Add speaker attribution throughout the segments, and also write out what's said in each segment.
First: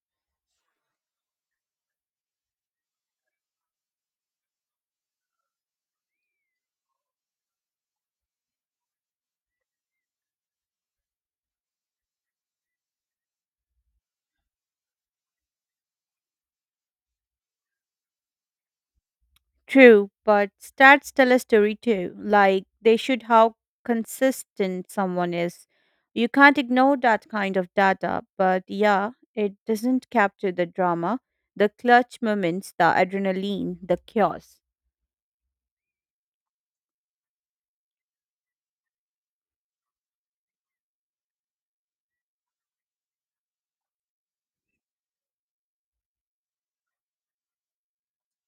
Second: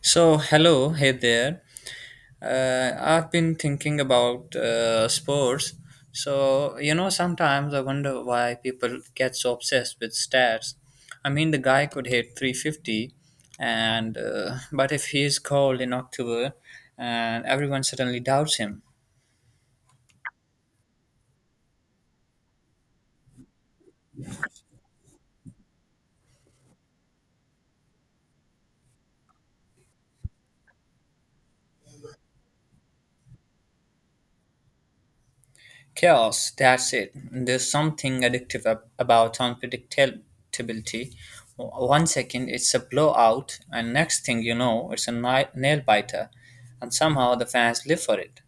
Speaker 1: So, hello, hey there. I've been thinking about sports. So, you know, sometimes I wonder why people get so obsessed with stats. I mean, the guy could hit 350, and but if he is cold in October, and everyone suddenly doubts him.
Speaker 2: True, but stats tell a story too. Like they should how consistent someone is. You can't ignore that kind of data, but yeah, it doesn't capture the drama, the clutch moments, the adrenaline, the chaos.
Speaker 1: Chaos, that's it. There's something addictive about unpredictability. One second it's a blowout, and next thing you know, it's a nail biter, and somehow the fans live for it.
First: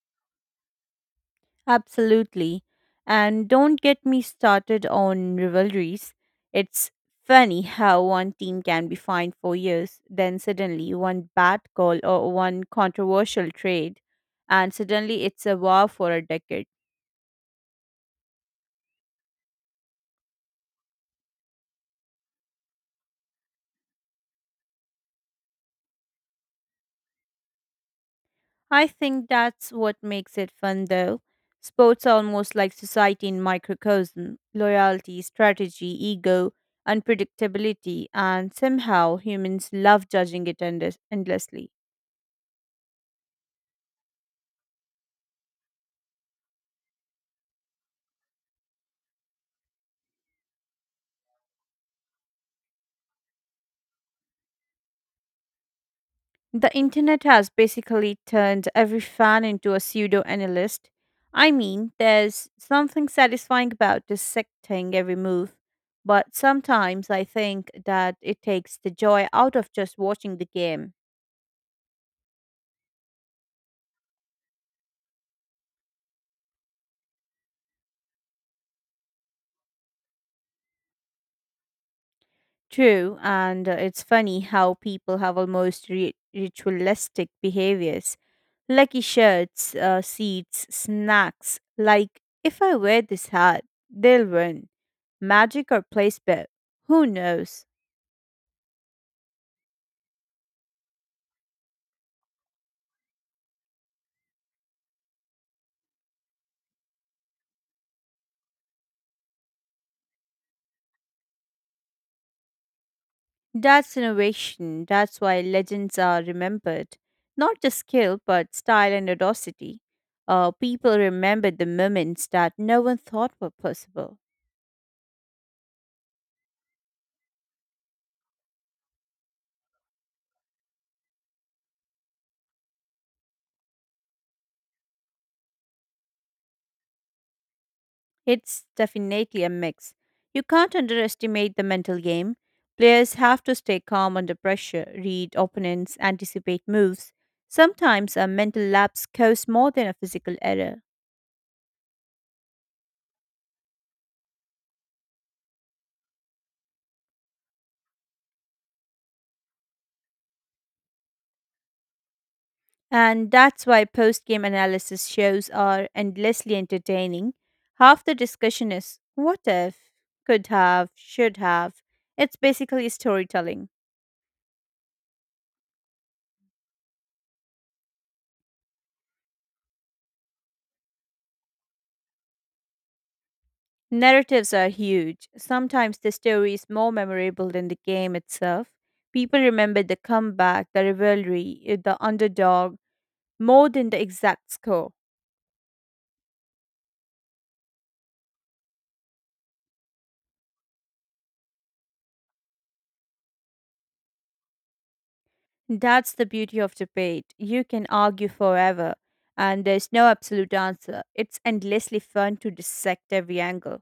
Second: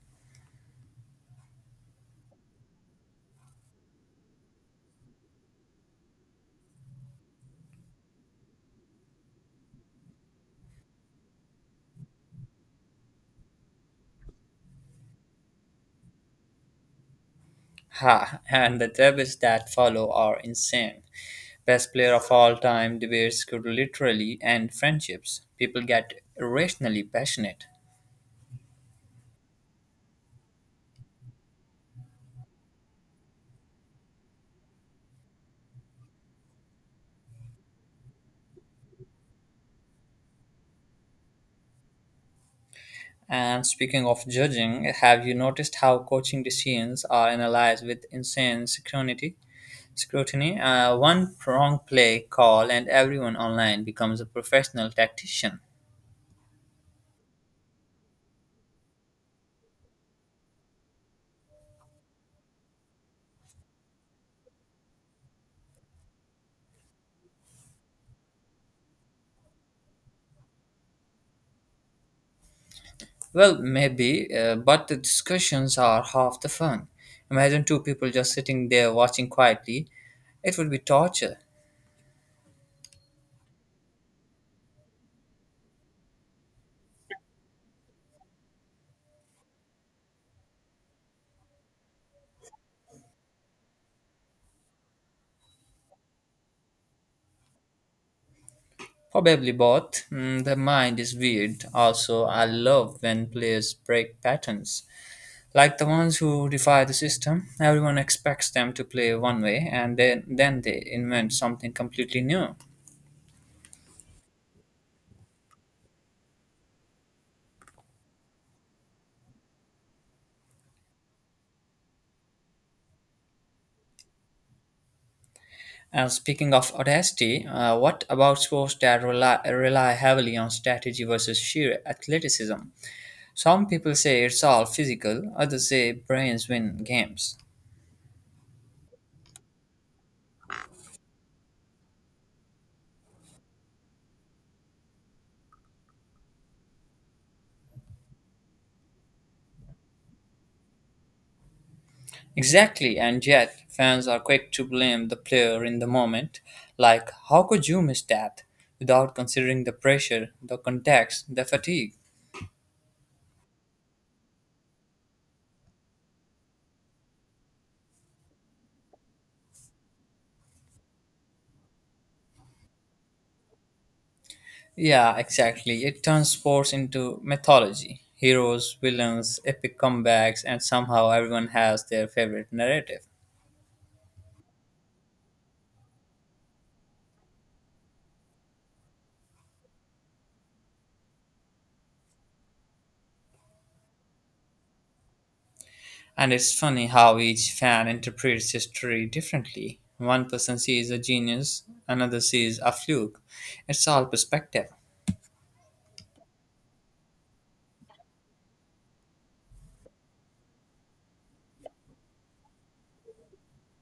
Speaker 2: Absolutely. And don't get me started on rivalries. It's funny how one team can be fined for years, then suddenly one bad call or one controversial trade, and suddenly it's a war for a decade.
Speaker 1: Ha! And the debates that follow are insane. Best player of all time debates could literally end friendships. People get irrationally passionate.
Speaker 2: I think that's what makes it fun though. Sports are almost like society in microcosm loyalty, strategy, ego, unpredictability, and somehow humans love judging it endlessly.
Speaker 1: And speaking of judging, have you noticed how coaching decisions are analyzed with insane scrutiny? Scrutiny. One wrong play call, and everyone online becomes a professional tactician.
Speaker 2: The internet has basically turned every fan into a pseudo analyst. I mean, there's something satisfying about dissecting every move, but sometimes I think that it takes the joy out of just watching the game.
Speaker 1: Well, maybe, but the discussions are half the fun. Imagine two people just sitting there watching quietly. It would be torture.
Speaker 2: True, and it's funny how people have almost ritualistic behaviors. Lucky shirts, seats, snacks. Like, if I wear this hat, they'll win. Magic or place bet. Who knows?
Speaker 1: Probably both. Mm, the mind is weird. Also, I love when players break patterns. Like the ones who defy the system, everyone expects them to play one way and then they invent something completely new.
Speaker 2: That's innovation. That's why legends are remembered. Not just skill, but style and audacity. People remember the moments that no one thought were possible.
Speaker 1: And speaking of audacity, what about sports that rely heavily on strategy versus sheer athleticism? Some people say it's all physical, others say brains win games.
Speaker 2: It's definitely a mix. You can't underestimate the mental game. Players have to stay calm under pressure, read opponents, anticipate moves. Sometimes a mental lapse costs more than a physical error.
Speaker 1: Exactly, and yet fans are quick to blame the player in the moment. Like, how could you miss that? Without considering the pressure, the context, the fatigue.
Speaker 2: And that's why post game analysis shows are endlessly entertaining. Half the discussion is what if, could have, should have. It's basically storytelling.
Speaker 1: Yeah, exactly. It turns sports into mythology. Heroes, villains, epic comebacks, and somehow everyone has their favorite narrative.
Speaker 2: Narratives are huge. Sometimes the story is more memorable than the game itself. People remember the comeback, the rivalry, the underdog, more than the exact score.
Speaker 1: And it's funny how each fan interprets history differently. One person sees a genius, another sees a fluke. It's all perspective.
Speaker 2: That's the beauty of debate. You can argue forever, and there's no absolute answer. It's endlessly fun to dissect every angle.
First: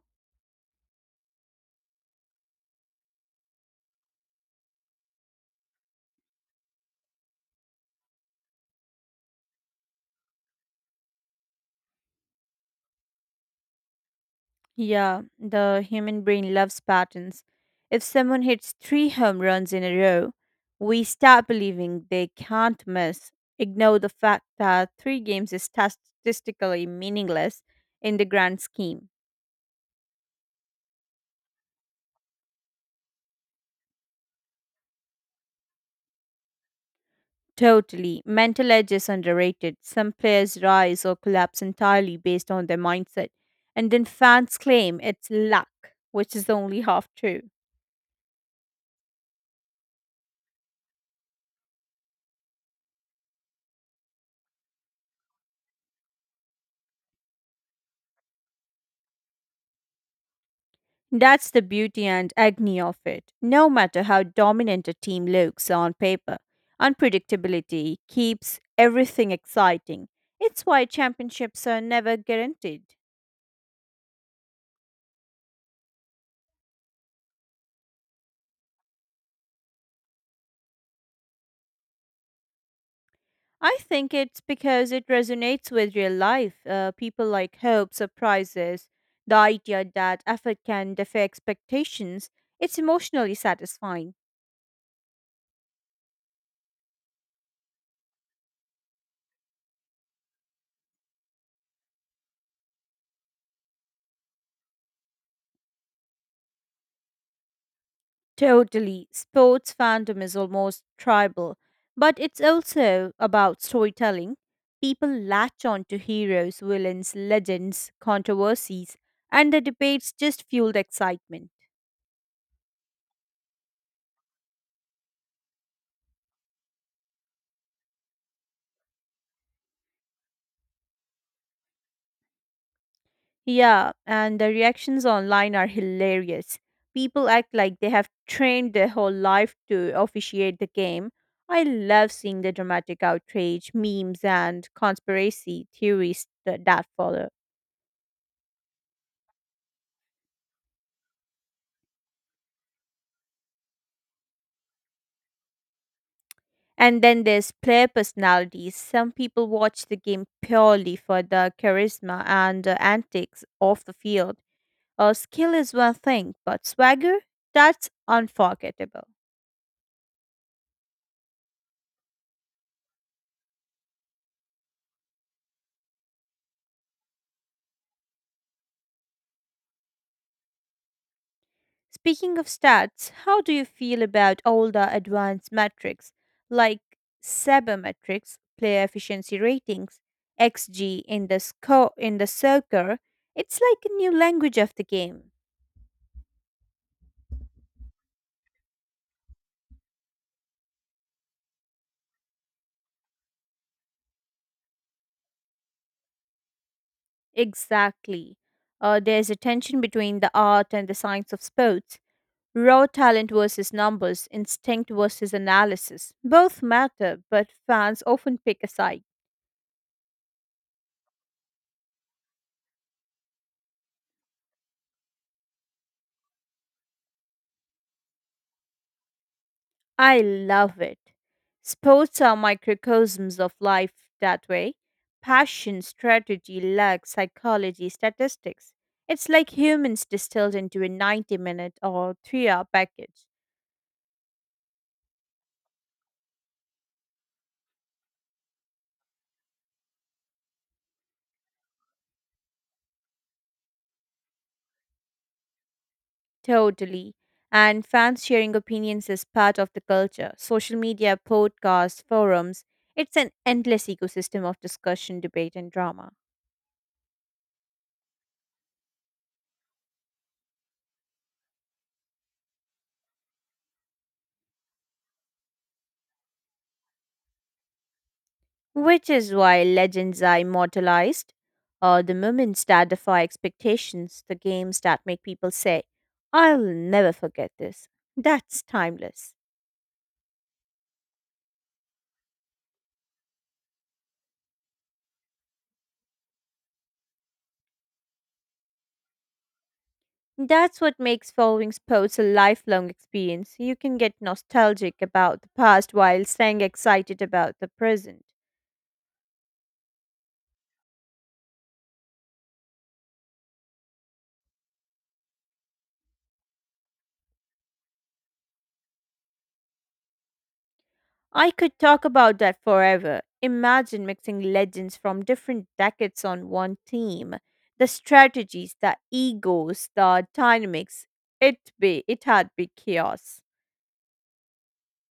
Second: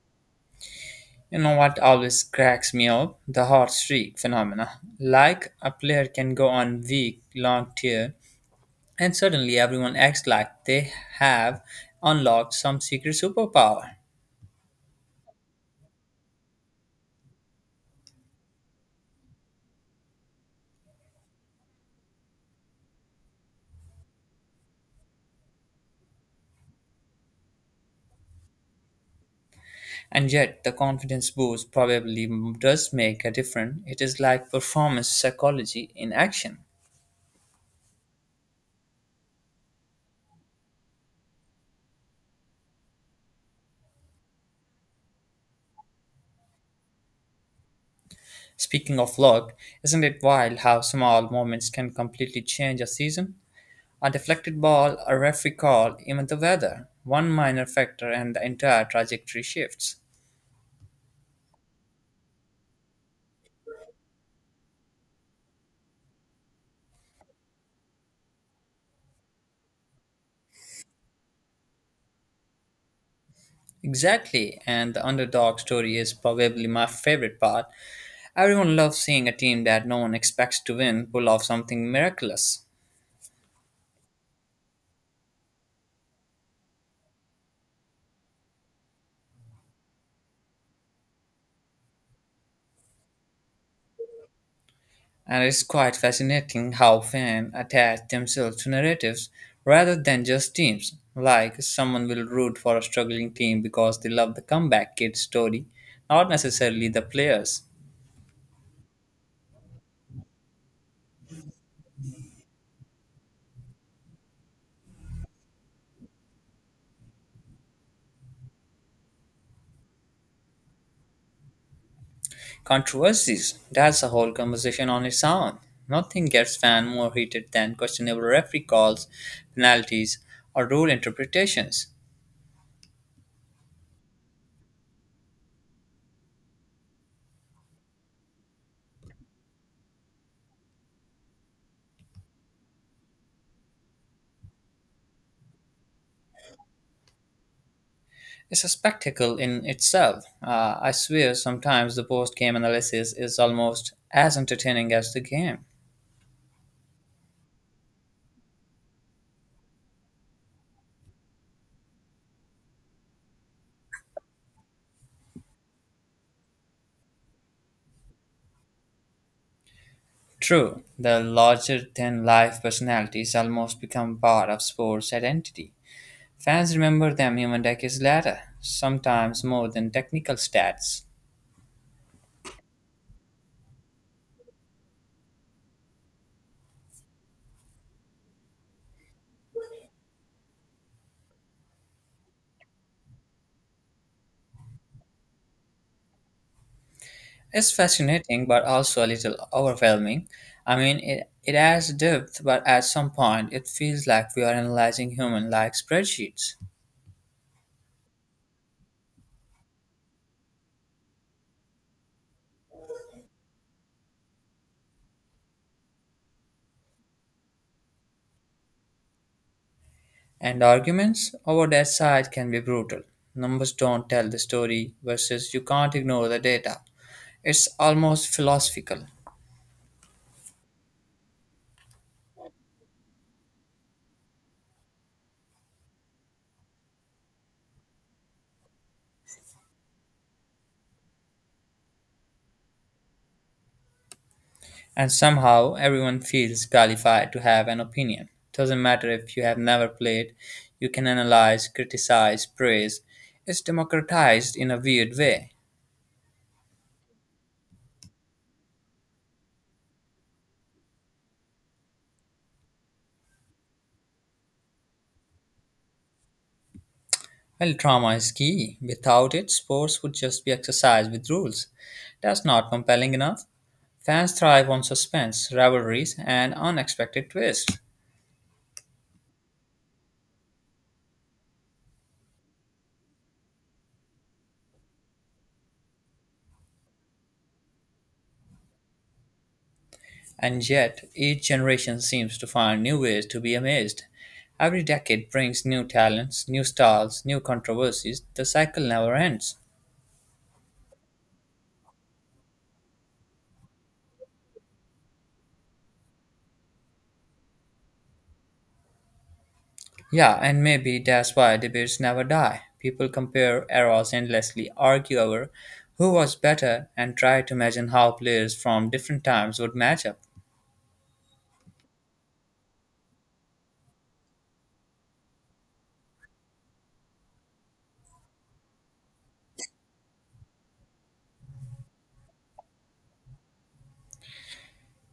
Speaker 1: You know what always cracks me up? The hot streak phenomena. Like a player can go on week long tear and suddenly everyone acts like they have unlocked some secret superpower.
Speaker 2: Yeah, the human brain loves patterns. If someone hits three home runs in a row, we start believing they can't miss. Ignore the fact that three games is statistically meaningless in the grand scheme.
Speaker 1: And yet, the confidence boost probably does make a difference. It is like performance psychology in action.
Speaker 2: Totally. Mental edge is underrated. Some players rise or collapse entirely based on their mindset, and then fans claim it's luck, which is only half true.
Speaker 1: Speaking of luck, isn't it wild how small moments can completely change a season? A deflected ball, a referee call, even the weather. One minor factor and the entire trajectory shifts.
Speaker 2: That's the beauty and agony of it. No matter how dominant a team looks on paper, unpredictability keeps everything exciting. It's why championships are never guaranteed.
Speaker 1: Exactly, and the underdog story is probably my favorite part. Everyone loves seeing a team that no one expects to win pull off something miraculous.
Speaker 2: I think it's because it resonates with real life. People like hope, surprises, the idea that effort can defy expectations. It's emotionally satisfying.
Speaker 1: And it's quite fascinating how fans attach themselves to narratives rather than just teams. Like, someone will root for a struggling team because they love the comeback kid story, not necessarily the players.
Speaker 2: Totally. Sports fandom is almost tribal, but it's also about storytelling. People latch on to heroes, villains, legends, controversies, and the debates just fuel the excitement.
Speaker 1: Controversies, that's a whole conversation on its own. Nothing gets fans more heated than questionable referee calls, penalties, or rule interpretations.
Speaker 2: Yeah, and the reactions online are hilarious. People act like they have trained their whole life to officiate the game. I love seeing the dramatic outrage, memes, and conspiracy theories that follow.
Speaker 1: It's a spectacle in itself. I swear sometimes the post game analysis is almost as entertaining as the game.
Speaker 2: And then there's player personalities. Some people watch the game purely for the charisma and the antics off the field. Skill is one thing, but swagger? That's unforgettable.
Speaker 1: True, the larger than life personalities almost become part of sports' identity. Fans remember them even decades later, sometimes more than technical stats.
Speaker 2: Speaking of stats, how do you feel about older advanced metrics like sabermetrics, player efficiency ratings, XG in the score in the soccer? It's like a new language of the game.
Speaker 1: It's fascinating but also a little overwhelming. I mean, it adds depth, but at some point it feels like we are analyzing human like spreadsheets.
Speaker 2: Exactly. There's a tension between the art and the science of sports. Raw talent versus numbers, instinct versus analysis. Both matter, but fans often pick a side.
Speaker 1: And arguments over that side can be brutal. Numbers don't tell the story, versus you can't ignore the data. It's almost philosophical.
Speaker 2: I love it. Sports are microcosms of life that way. Passion, strategy, luck, psychology, statistics. It's like humans distilled into a 90 minute or 3-hour package.
Speaker 1: And somehow everyone feels qualified to have an opinion. Doesn't matter if you have never played, you can analyze, criticize, praise. It's democratized in a weird way.
Speaker 2: Totally. And fans sharing opinions is part of the culture. Social media, podcasts, forums. It's an endless ecosystem of discussion, debate, and drama.
Speaker 1: Well, trauma is key. Without it, sports would just be exercise with rules. That's not compelling enough. Fans thrive on suspense, rivalries, and unexpected twists.
Speaker 2: Which is why legends are immortalized. The moments that defy expectations, the games that make people say, I'll never forget this. That's timeless.
Speaker 1: And yet, each generation seems to find new ways to be amazed. Every decade brings new talents, new styles, new controversies. The cycle never ends.
Speaker 2: That's what makes following sports a lifelong experience. You can get nostalgic about the past while staying excited about the present.
Speaker 1: Yeah, and maybe that's why debates never die. People compare eras endlessly, argue over who was better, and try to imagine how players from different times would match up.
Speaker 2: I could talk about that forever. Imagine mixing legends from different decades on one team. The strategies, the egos, the dynamics. It had be chaos.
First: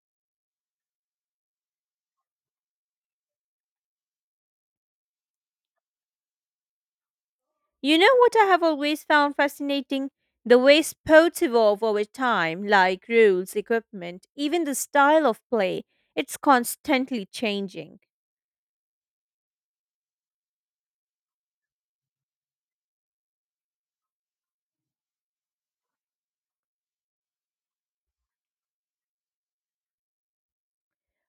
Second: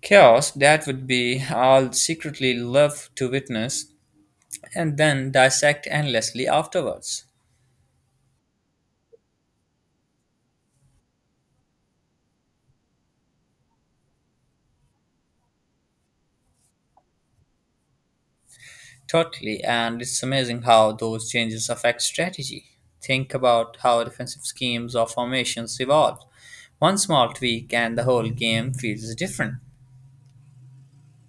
Speaker 1: Chaos that would be I'll secretly love to witness and then dissect endlessly afterwards.
Speaker 2: You know what I have always found fascinating? The way sports evolve over time, like rules, equipment, even the style of play. It's constantly changing.
Speaker 1: Totally, and it's amazing how those changes affect strategy. Think about how defensive schemes or formations evolve. One small tweak and the whole game feels different.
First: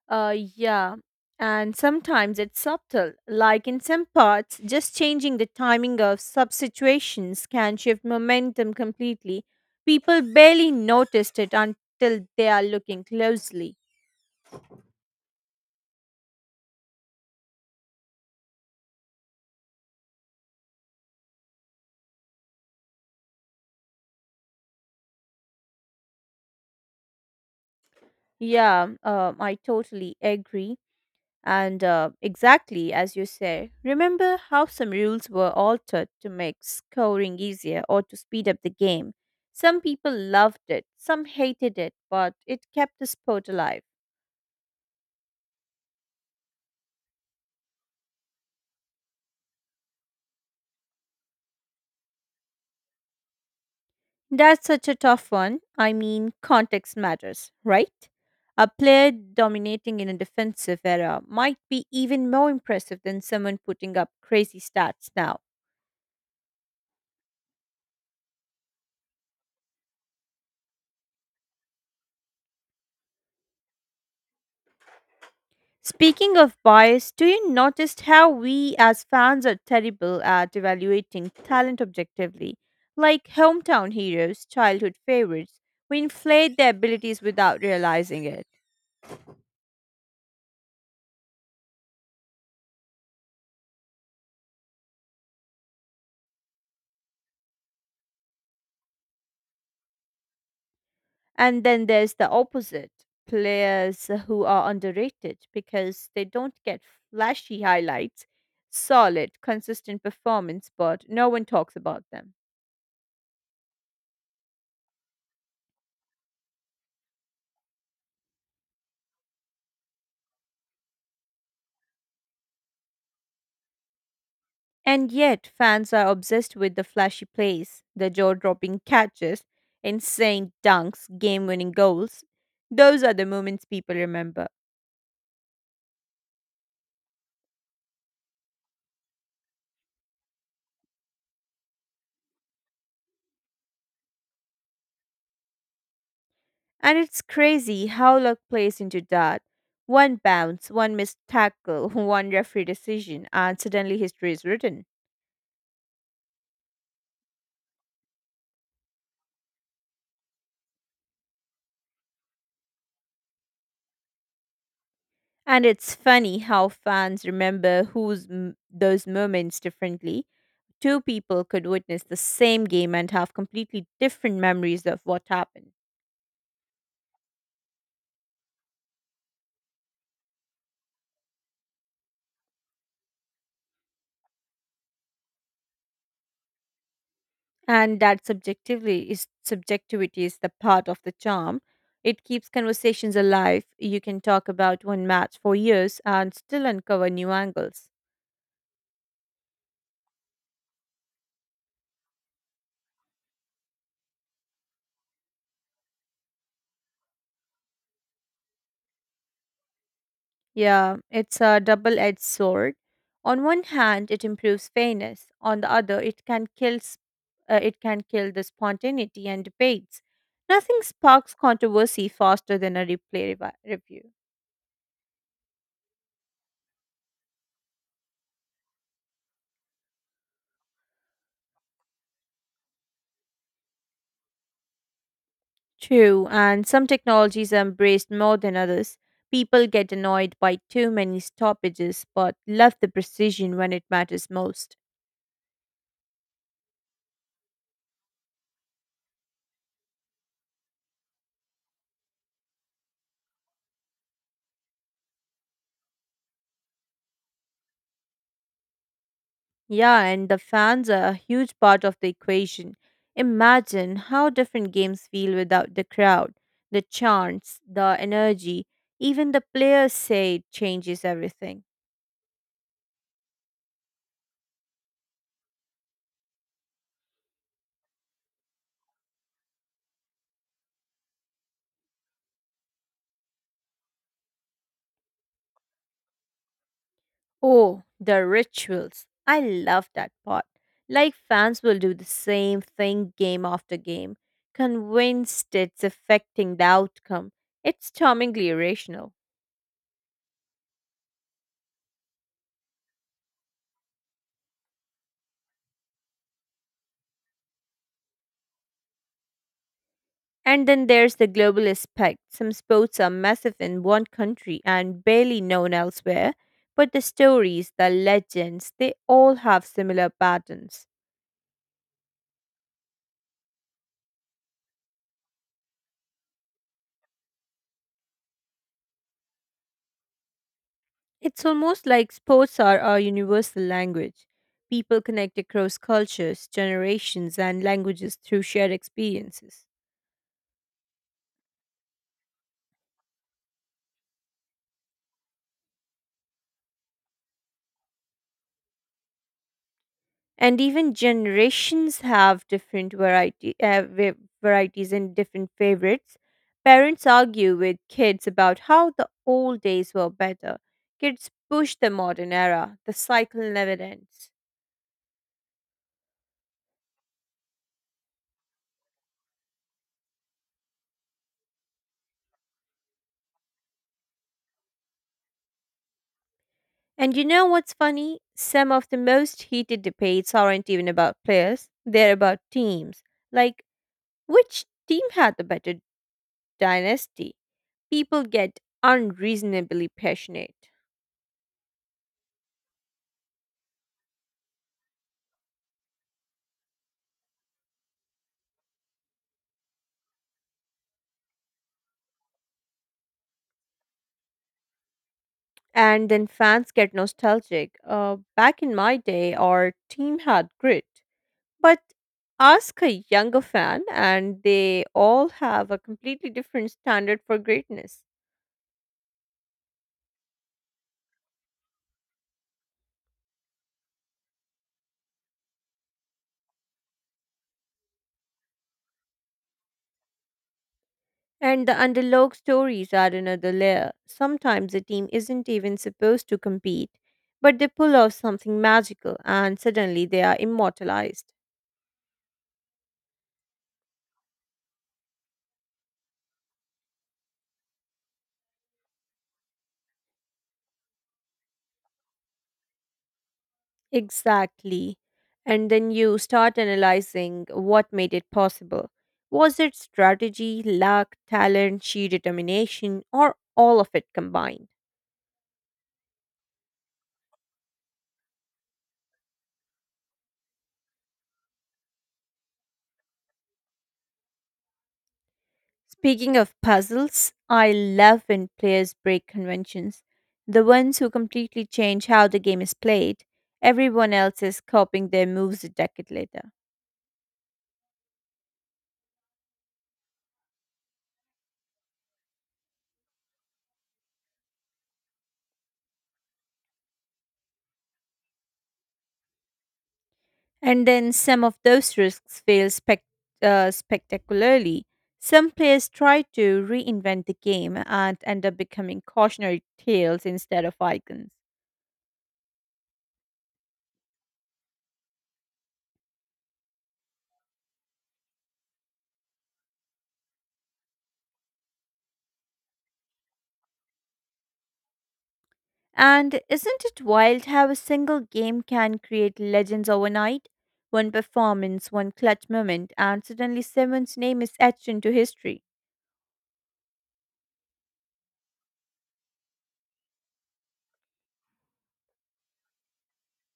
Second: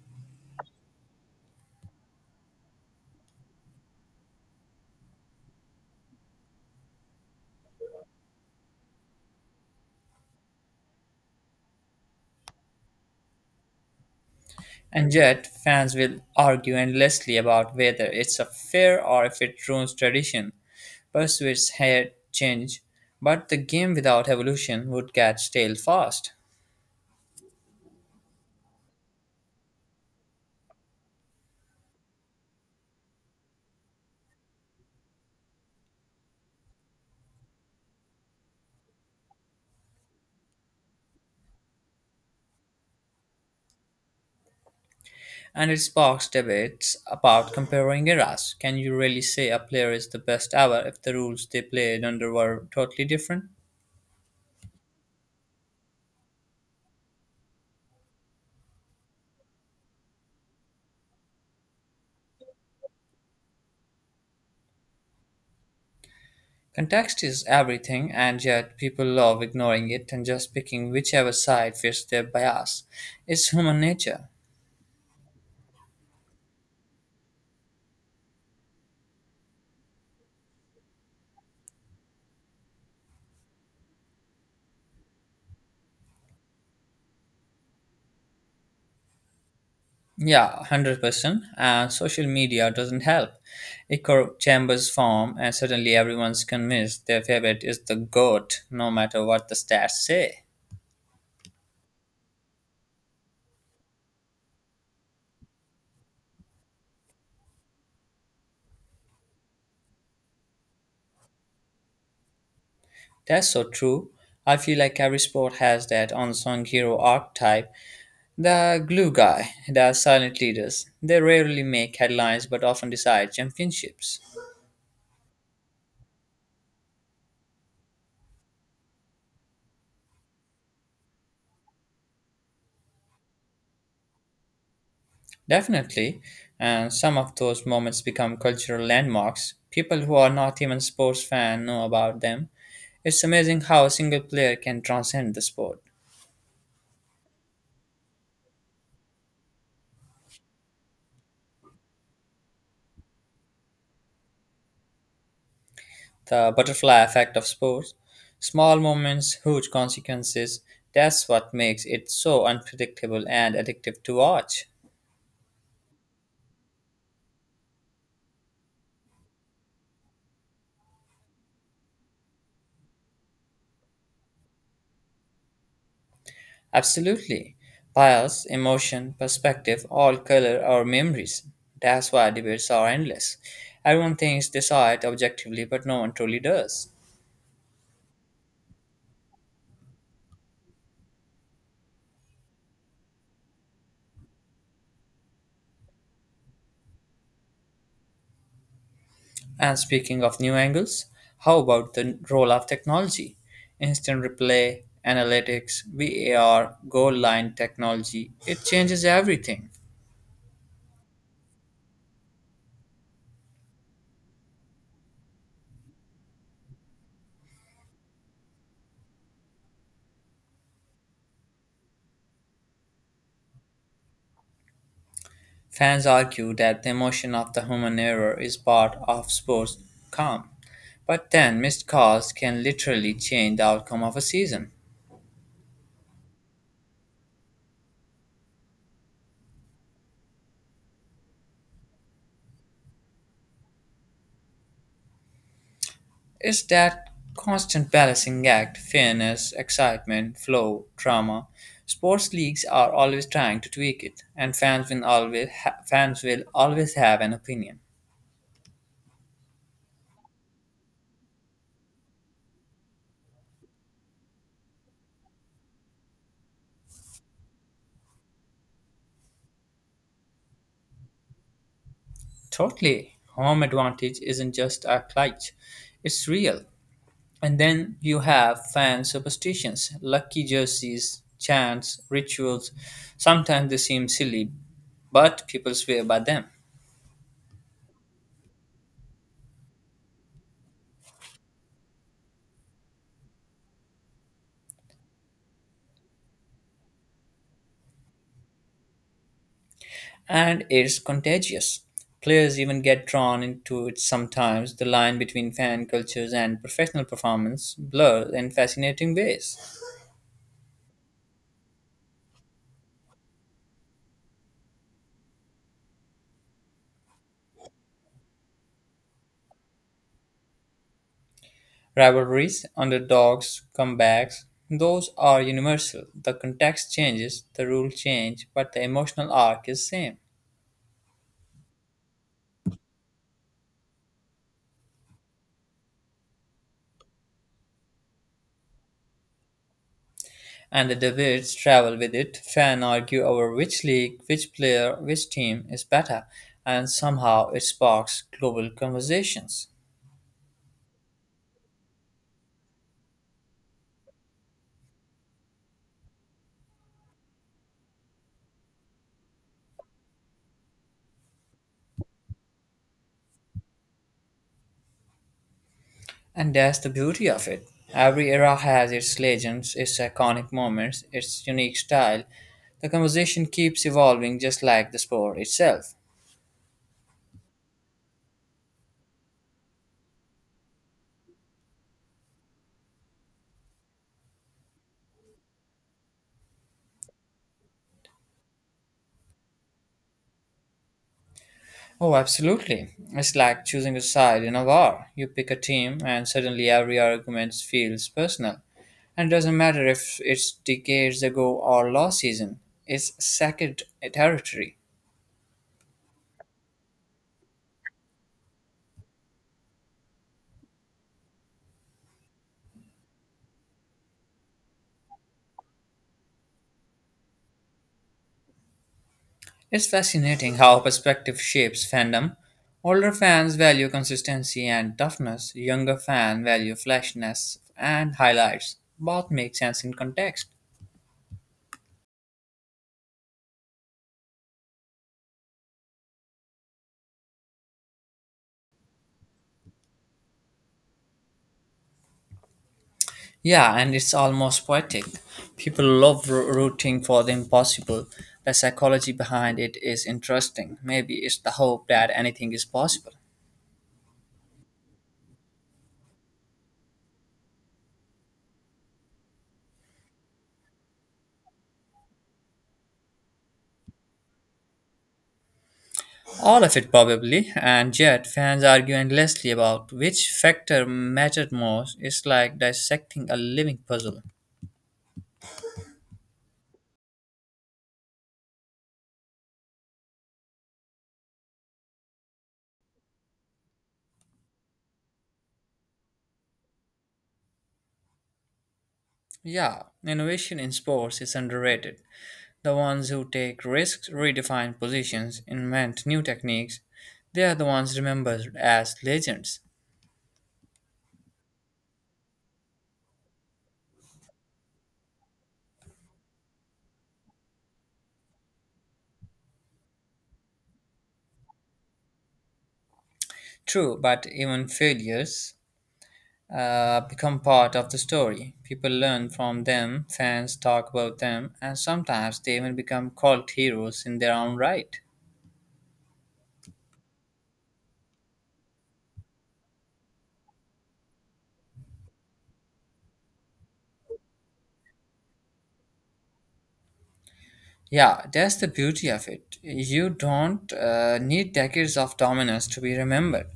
Speaker 2: Yeah. And sometimes it's subtle, like in some parts, just changing the timing of substitutions can shift momentum completely. People barely noticed it until they are looking closely.
Speaker 1: And yet, fans will argue endlessly about whether it's a fair or if it ruins tradition. Pursuits had change, but the game without evolution would get stale fast.
Speaker 2: Yeah, I totally agree. And exactly as you say, remember how some rules were altered to make scoring easier or to speed up the game. Some people loved it, some hated it, but it kept the sport alive.
Speaker 1: And it sparks debates about comparing eras. Can you really say a player is the best ever if the rules they played under were totally different?
Speaker 2: That's such a tough one. I mean, context matters, right? A player dominating in a defensive era might be even more impressive than someone putting up crazy stats now.
Speaker 1: Context is everything, and yet people love ignoring it and just picking whichever side fits their bias. It's human nature.
Speaker 2: Speaking of bias, do you notice how we as fans are terrible at evaluating talent objectively? Like hometown heroes, childhood favorites, we inflate their abilities without realizing it.
Speaker 1: Yeah, 100%. And social media doesn't help. Echo chambers form, and suddenly everyone's convinced their favorite is the GOAT, no matter what the stats say.
Speaker 2: And then there's the opposite players who are underrated because they don't get flashy highlights, solid, consistent performance, but no one talks about them.
Speaker 1: That's so true. I feel like every sport has that unsung hero archetype, the glue guy, the silent leaders. They rarely make headlines but often decide championships.
Speaker 2: And yet, fans are obsessed with the flashy plays, the jaw dropping catches, insane dunks, game winning goals. Those are the moments people remember.
Speaker 1: Definitely, and some of those moments become cultural landmarks. People who are not even sports fans know about them. It's amazing how a single player can transcend the sport.
Speaker 2: And it's crazy how luck plays into that. One bounce, one missed tackle, one referee decision, and suddenly history is written.
Speaker 1: The butterfly effect of sports. Small moments, huge consequences. That's what makes it so unpredictable and addictive to watch.
Speaker 2: And it's funny how fans remember those moments differently. Two people could witness the same game and have completely different memories of what happened.
Speaker 1: Absolutely. Bias, emotion, perspective, all color our memories. That's why debates are endless. Everyone thinks they saw it objectively, but no one truly does.
Speaker 2: And that subjectively is subjectivity is the part of the charm. It keeps conversations alive. You can talk about one match for years and still uncover new angles.
Speaker 1: And speaking of new angles, how about the role of technology? Instant replay, analytics, VAR, goal line technology, it changes everything.
Speaker 2: Yeah, it's a double edged sword. On one hand, it improves fairness. On the other, it can it can kill the spontaneity and debates. Nothing sparks controversy faster than a replay review.
Speaker 1: Fans argue that the emotion of the human error is part of sports calm, but then missed calls can literally change the outcome of a season.
Speaker 2: True, and some technologies are embraced more than others. People get annoyed by too many stoppages but love the precision when it matters most.
Speaker 1: It's that constant balancing act, fairness, excitement, flow, drama. Sports leagues are always trying to tweak it, and fans will always have an opinion.
Speaker 2: Yeah, and the fans are a huge part of the equation. Imagine how different games feel without the crowd. The chants, the energy, even the players say it changes everything.
Speaker 1: Totally. Home advantage isn't just a cliche, it's real. And then you have fan superstitions, lucky jerseys, chants, rituals. Sometimes they seem silly, but people swear by them.
Speaker 2: Oh, the rituals. I love that part. Like fans will do the same thing game after game, convinced it's affecting the outcome. It's charmingly irrational.
Speaker 1: And it's contagious. Players even get drawn into it sometimes. The line between fan cultures and professional performance blurs in fascinating ways.
Speaker 2: And then there's the global aspect. Some sports are massive in one country and barely known elsewhere, but the stories, the legends, they all have similar patterns.
Speaker 1: Rivalries, underdogs, comebacks, those are universal. The context changes, the rules change, but the emotional arc is same.
Speaker 2: It's almost like sports are our universal language. People connect across cultures, generations, and languages through shared experiences.
Speaker 1: And the debates travel with it. Fans argue over which league, which player, which team is better, and somehow it sparks global conversations.
Speaker 2: And even generations have different varieties and different favorites, parents argue with kids about how the old days were better, kids push the modern era, the cycle never ends.
Speaker 1: And that's the beauty of it. Every era has its legends, its iconic moments, its unique style. The conversation keeps evolving just like the sport itself.
Speaker 2: And you know what's funny, some of the most heated debates aren't even about players, they're about teams, like which team had the better dynasty, people get unreasonably passionate.
Speaker 1: Oh, absolutely. It's like choosing a side in a war. You pick a team, and suddenly every argument feels personal. And it doesn't matter if it's decades ago or last season, it's sacred territory.
Speaker 2: And then fans get nostalgic. Back in my day, our team had grit. But ask a younger fan, and they all have a completely different standard for greatness.
Speaker 1: It's fascinating how perspective shapes fandom. Older fans value consistency and toughness, younger fans value flashiness and highlights. Both make sense in context.
Speaker 2: And the underdog stories add another layer. Sometimes a team isn't even supposed to compete, but they pull off something magical, and suddenly they are immortalized.
Speaker 1: Yeah, and it's almost poetic. People love rooting for the impossible. The psychology behind it is interesting. Maybe it's the hope that anything is possible.
Speaker 2: Exactly. And then you start analyzing what made it possible. Was it strategy, luck, talent, sheer determination, or all of it combined?
Speaker 1: All of it, probably, and yet fans argue endlessly about which factor mattered most. It's like dissecting a living puzzle.
Speaker 2: Speaking of puzzles, I love when players break conventions. The ones who completely change how the game is played, everyone else is copying their moves a decade later.
Speaker 1: Yeah, innovation in sports is underrated. The ones who take risks, redefine positions, invent new techniques, they are the ones remembered as legends.
Speaker 2: And then some of those risks spectacularly. Some players try to reinvent the game and end up becoming cautionary tales instead of icons.
Speaker 1: True, but even failures become part of the story. People learn from them, fans talk about them, and sometimes they even become cult heroes in their own right.
Speaker 2: And isn't it wild how a single game can create legends overnight? One performance, one clutch moment, and suddenly someone's name is etched into history.
Speaker 1: Yeah, that's the beauty of it. You don't need decades of dominance to be remembered.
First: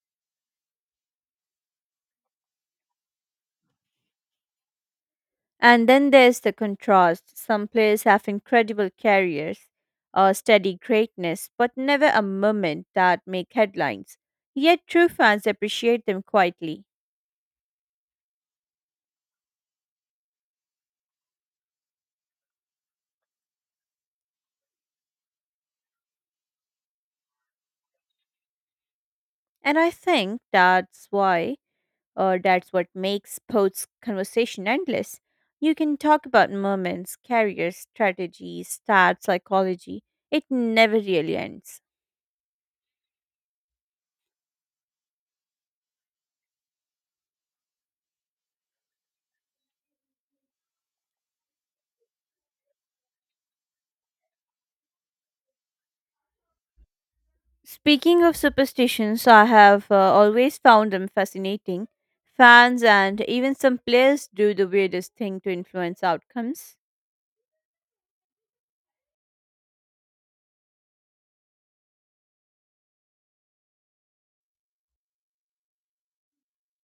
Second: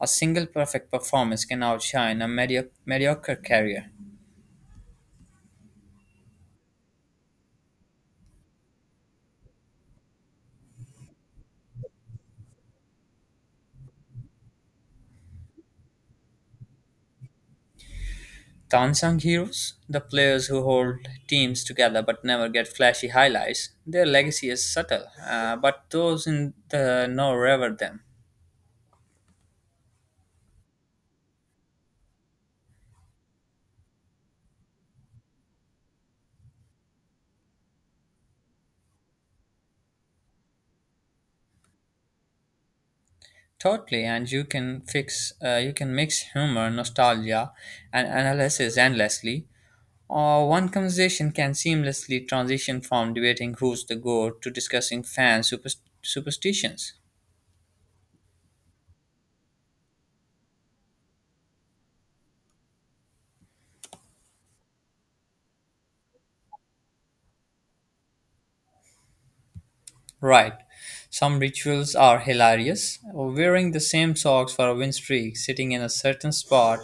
Speaker 1: A single perfect performance can outshine a mediocre career.
Speaker 2: And then there's the contrast. Some players have incredible careers, or steady greatness, but never a moment that make headlines. Yet true fans appreciate them quietly.
Speaker 1: The unsung heroes, the players who hold teams together but never get flashy highlights, their legacy is subtle, but those in the know revere them.
Speaker 2: And I think that's why, or that's what makes sports conversation endless. You can talk about moments, careers, strategies, stats, psychology. It never really ends.
Speaker 1: Totally, and you can mix humor, nostalgia, and analysis endlessly. Or one conversation can seamlessly transition from debating who's the goat to discussing fan superstitions.
Speaker 2: Speaking of superstitions, I have always found them fascinating. Fans and even some players do the weirdest thing to influence outcomes.
Speaker 1: Right. Some rituals are hilarious. Wearing the same socks for a win streak, sitting in a certain spot,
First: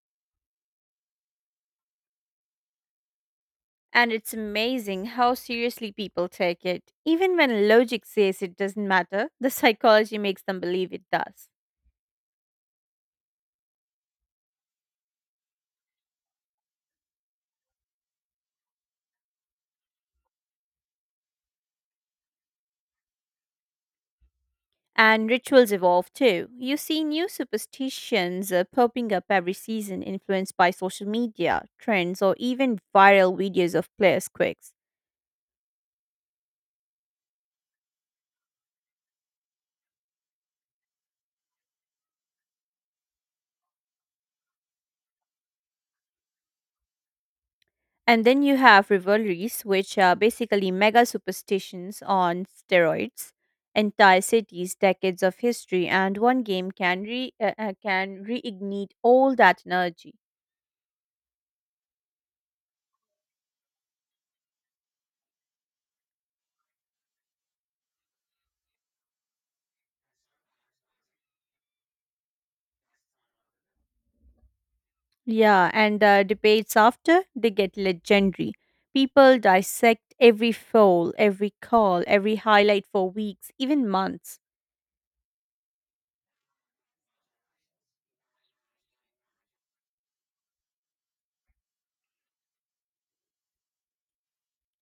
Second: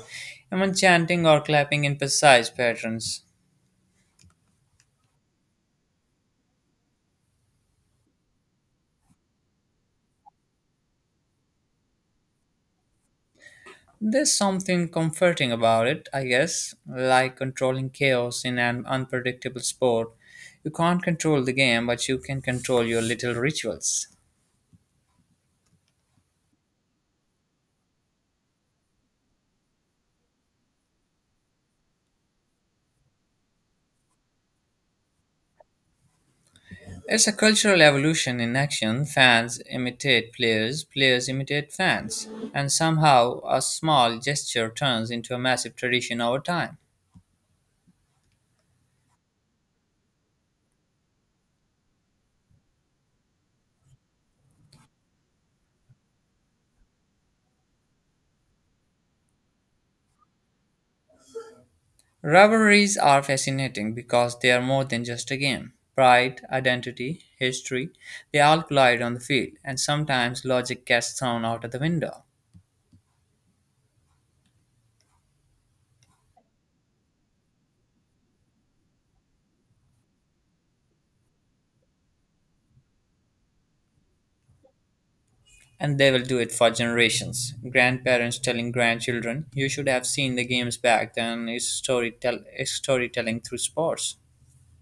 Speaker 1: even chanting or clapping in precise patterns.
Speaker 2: And it's amazing how seriously people take it. Even when logic says it doesn't matter, the psychology makes them believe it does.
Speaker 1: There's something comforting about it, I guess, like controlling chaos in an unpredictable sport. You can't control the game, but you can control your little rituals.
Speaker 2: And rituals evolve too. You see new superstitions popping up every season, influenced by social media, trends, or even viral videos of players' quirks.
Speaker 1: It's a cultural evolution in action. Fans imitate players, players imitate fans, and somehow a small gesture turns into a massive tradition over time.
Speaker 2: And then you have rivalries, which are basically mega superstitions on steroids, entire cities, decades of history, and one game can re can reignite all that energy.
Speaker 1: Rivalries are fascinating because they are more than just a game. Pride, identity, history, they all collide on the field, and sometimes logic gets thrown out of the window.
Speaker 2: Yeah, and debates after they get legendary. People dissect every foul, every call, every highlight for weeks, even months.
Speaker 1: And they will do it for generations. Grandparents telling grandchildren, you should have seen the games back then, it's storytelling through sports.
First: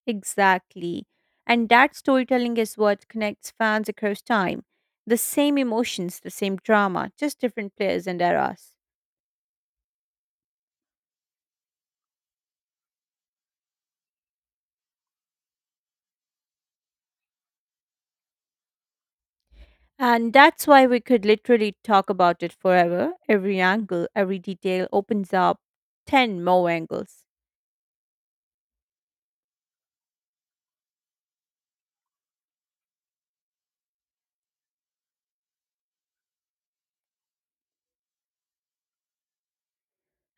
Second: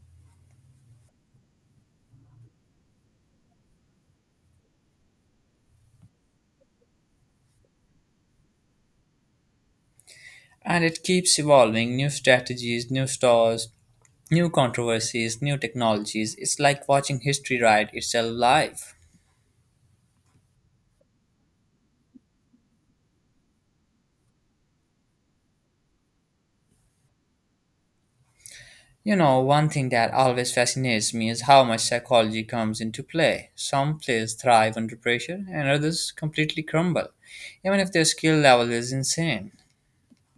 Speaker 2: Exactly. And that storytelling is what connects fans across time. The same emotions, the same drama, just different players and eras.
Speaker 1: And it keeps evolving new strategies, new stores, new controversies, new technologies. It's like watching history write itself live.
Speaker 2: And that's why we could literally talk about it forever. Every angle, every detail opens up 10 more angles.
Speaker 1: You know, one thing that always fascinates me is how much psychology comes into play. Some players thrive under pressure and others completely crumble, even if their skill level is insane.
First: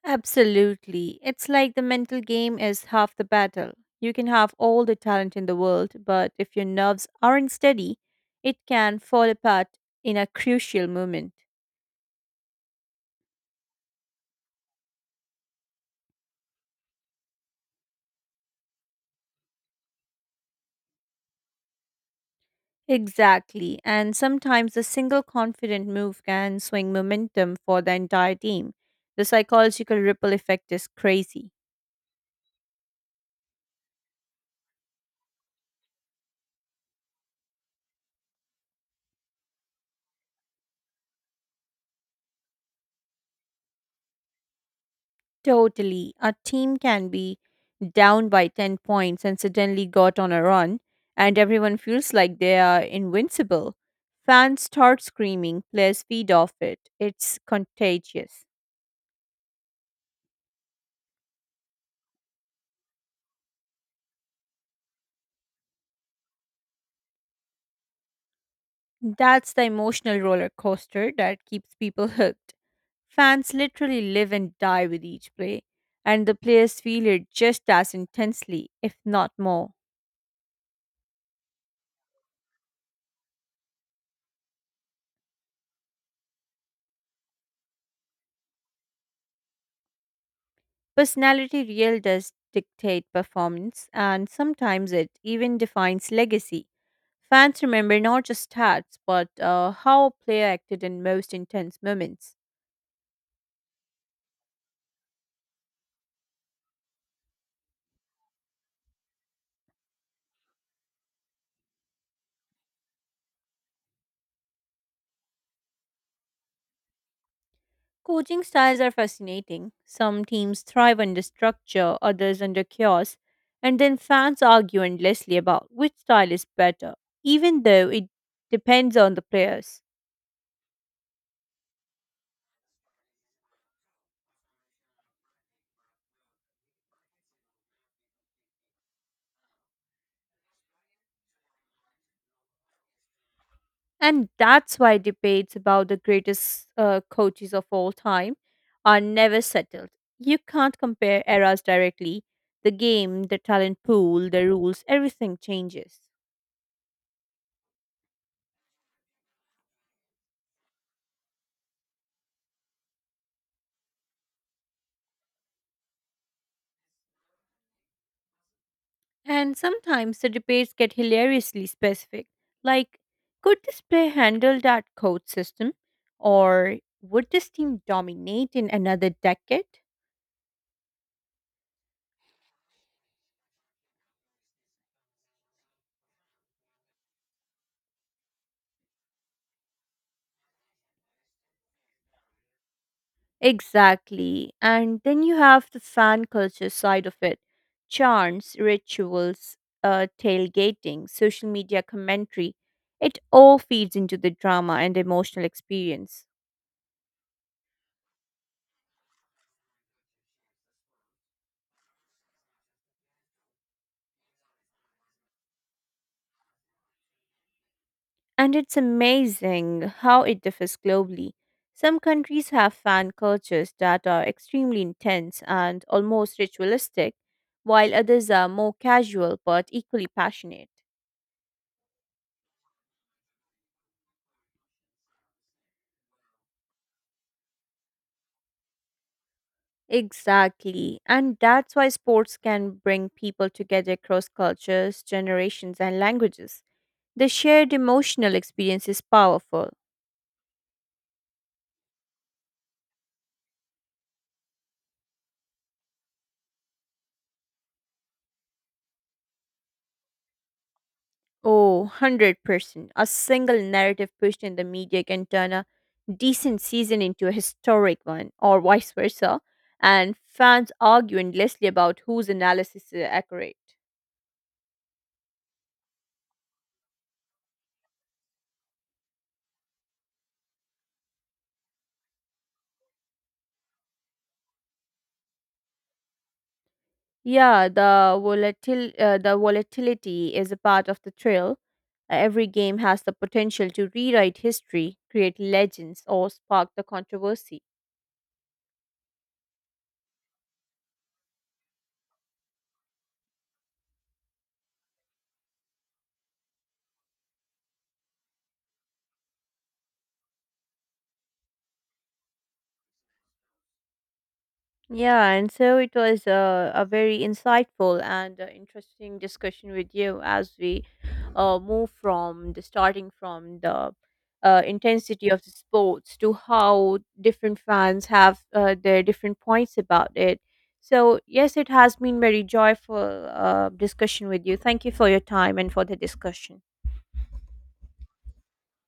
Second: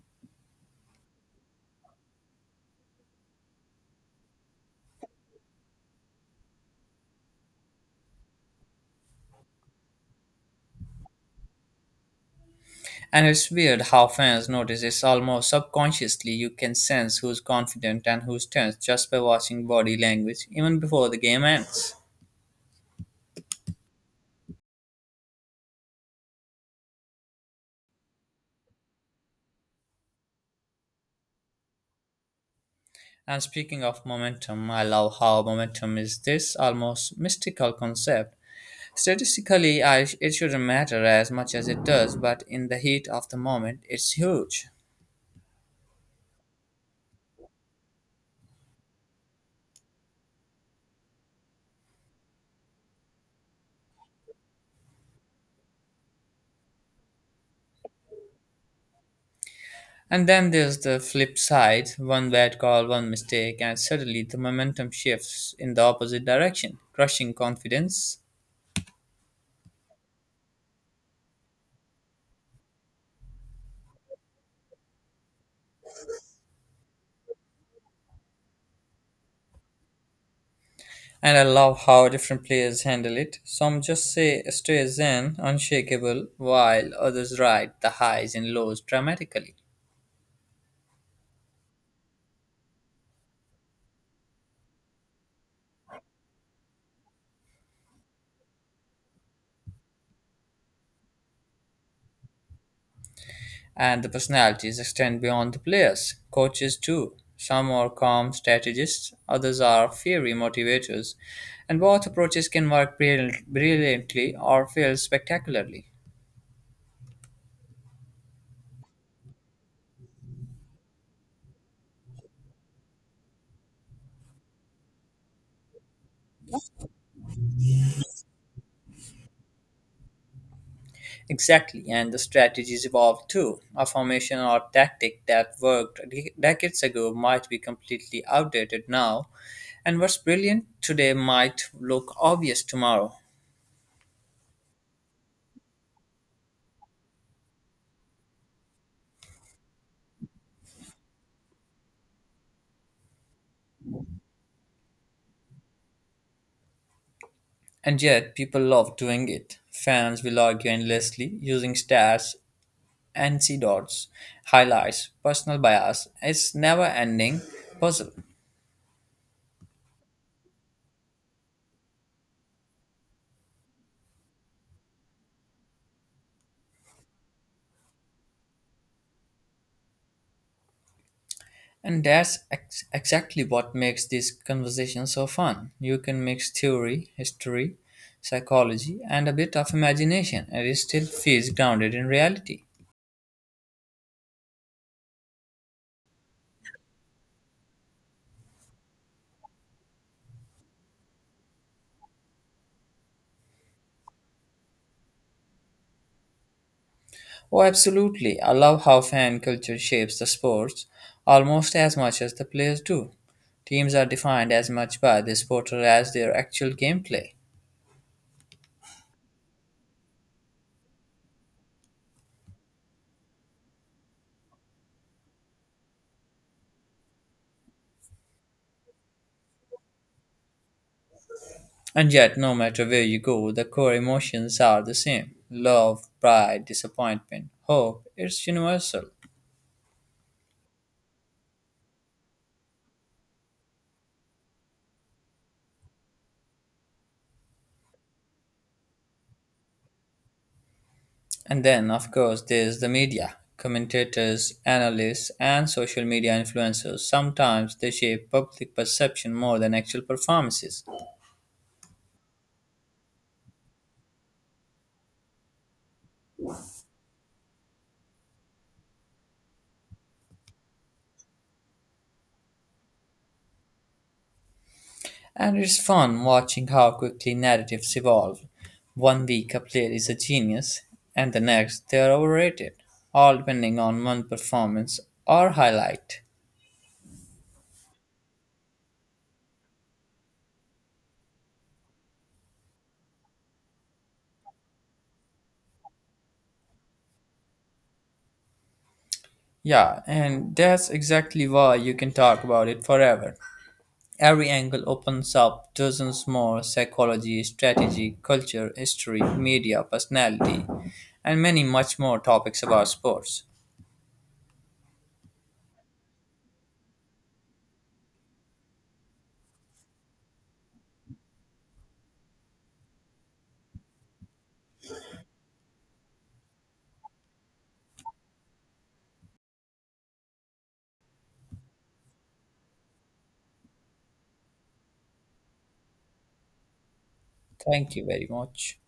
Speaker 2: Absolutely. It's like the mental game is half the battle. You can have all the talent in the world, but if your nerves aren't steady, it can fall apart in a crucial moment.
Speaker 1: And it's weird how fans notice it's almost subconsciously you can sense who's confident and who's tense just by watching body language even before the game ends.
Speaker 2: Exactly. And sometimes a single confident move can swing momentum for the entire team. The psychological ripple effect is crazy.
Speaker 1: And speaking of momentum, I love how momentum is this almost mystical concept. Statistically, it shouldn't matter as much as it does, but in the heat of the moment, it's huge.
Speaker 2: Totally. A team can be down by 10 points and suddenly got on a run, and everyone feels like they are invincible. Fans start screaming, players feed off it. It's contagious.
Speaker 1: And then there's the flip side one bad call, one mistake, and suddenly the momentum shifts in the opposite direction, crushing confidence.
Speaker 2: That's the emotional roller coaster that keeps people hooked. Fans literally live and die with each play, and the players feel it just as intensely, if not more.
Speaker 1: And I love how different players handle it. Some just say stay zen, unshakable, while others ride the highs and lows dramatically.
Speaker 2: Personality really does dictate performance, and sometimes it even defines legacy. Fans remember not just stats, but how a player acted in most intense moments.
Speaker 1: And the personalities extend beyond the players, coaches too. Some are calm strategists, others are fiery motivators, and both approaches can work brilliantly or fail spectacularly.
Speaker 2: Coaching styles are fascinating. Some teams thrive under structure, others under chaos, and then fans argue endlessly about which style is better, even though it depends on the players.
Speaker 1: Exactly, and the strategies evolve too. A formation or tactic that worked decades ago might be completely outdated now, and what's brilliant today might look obvious tomorrow.
Speaker 2: And that's why debates about the greatest coaches of all time are never settled. You can't compare eras directly. The game, the talent pool, the rules, everything changes.
Speaker 1: And yet, people love doing it. Fans will argue endlessly, using stats, antidotes, highlights personal bias. It's never ending puzzle.
Speaker 2: And sometimes the debates get hilariously specific, like, could this player handle that code system? Or would this team dominate in another decade?
Speaker 1: And that's exactly what makes this conversation so fun. You can mix theory, history, psychology, and a bit of imagination, and it still feels grounded in reality.
Speaker 2: Exactly. And then you have the fan culture side of it chants, rituals, tailgating, social media commentary. It all feeds into the drama and emotional experience.
Speaker 1: Oh, absolutely. I love how fan culture shapes the sports almost as much as the players do. Teams are defined as much by this supporter as their actual gameplay.
Speaker 2: And it's amazing how it differs globally. Some countries have fan cultures that are extremely intense and almost ritualistic, while others are more casual but equally passionate.
Speaker 1: And yet, no matter where you go, the core emotions are the same love, pride, disappointment, hope. It's universal.
Speaker 2: Exactly. And that's why sports can bring people together across cultures, generations, and languages. The shared emotional experience is powerful.
Speaker 1: And then, of course, there's the media commentators, analysts, and social media influencers. Sometimes they shape public perception more than actual performances.
Speaker 2: Oh, 100%. A single narrative pushed in the media can turn a decent season into a historic one, or vice versa, and fans argue endlessly about whose analysis is accurate.
Speaker 1: And it's fun watching how quickly narratives evolve. One week a player is a genius, and the next they are overrated, all depending on one performance or highlight.
Speaker 2: Yeah, the the volatility is a part of the thrill. Every game has the potential to rewrite history, create legends, or spark the controversy.
Speaker 1: Yeah, and that's exactly why you can talk about it forever. Every angle opens up dozens more psychology, strategy, culture, history, media, personality, and many much more topics about sports.
Speaker 2: Yeah, and so it was a very insightful and interesting discussion with you as we move from the starting from the intensity of the sports to how different fans have their different points about it. So, yes, it has been very joyful discussion with you. Thank you for your time and for the discussion.
Speaker 1: Thank you very much.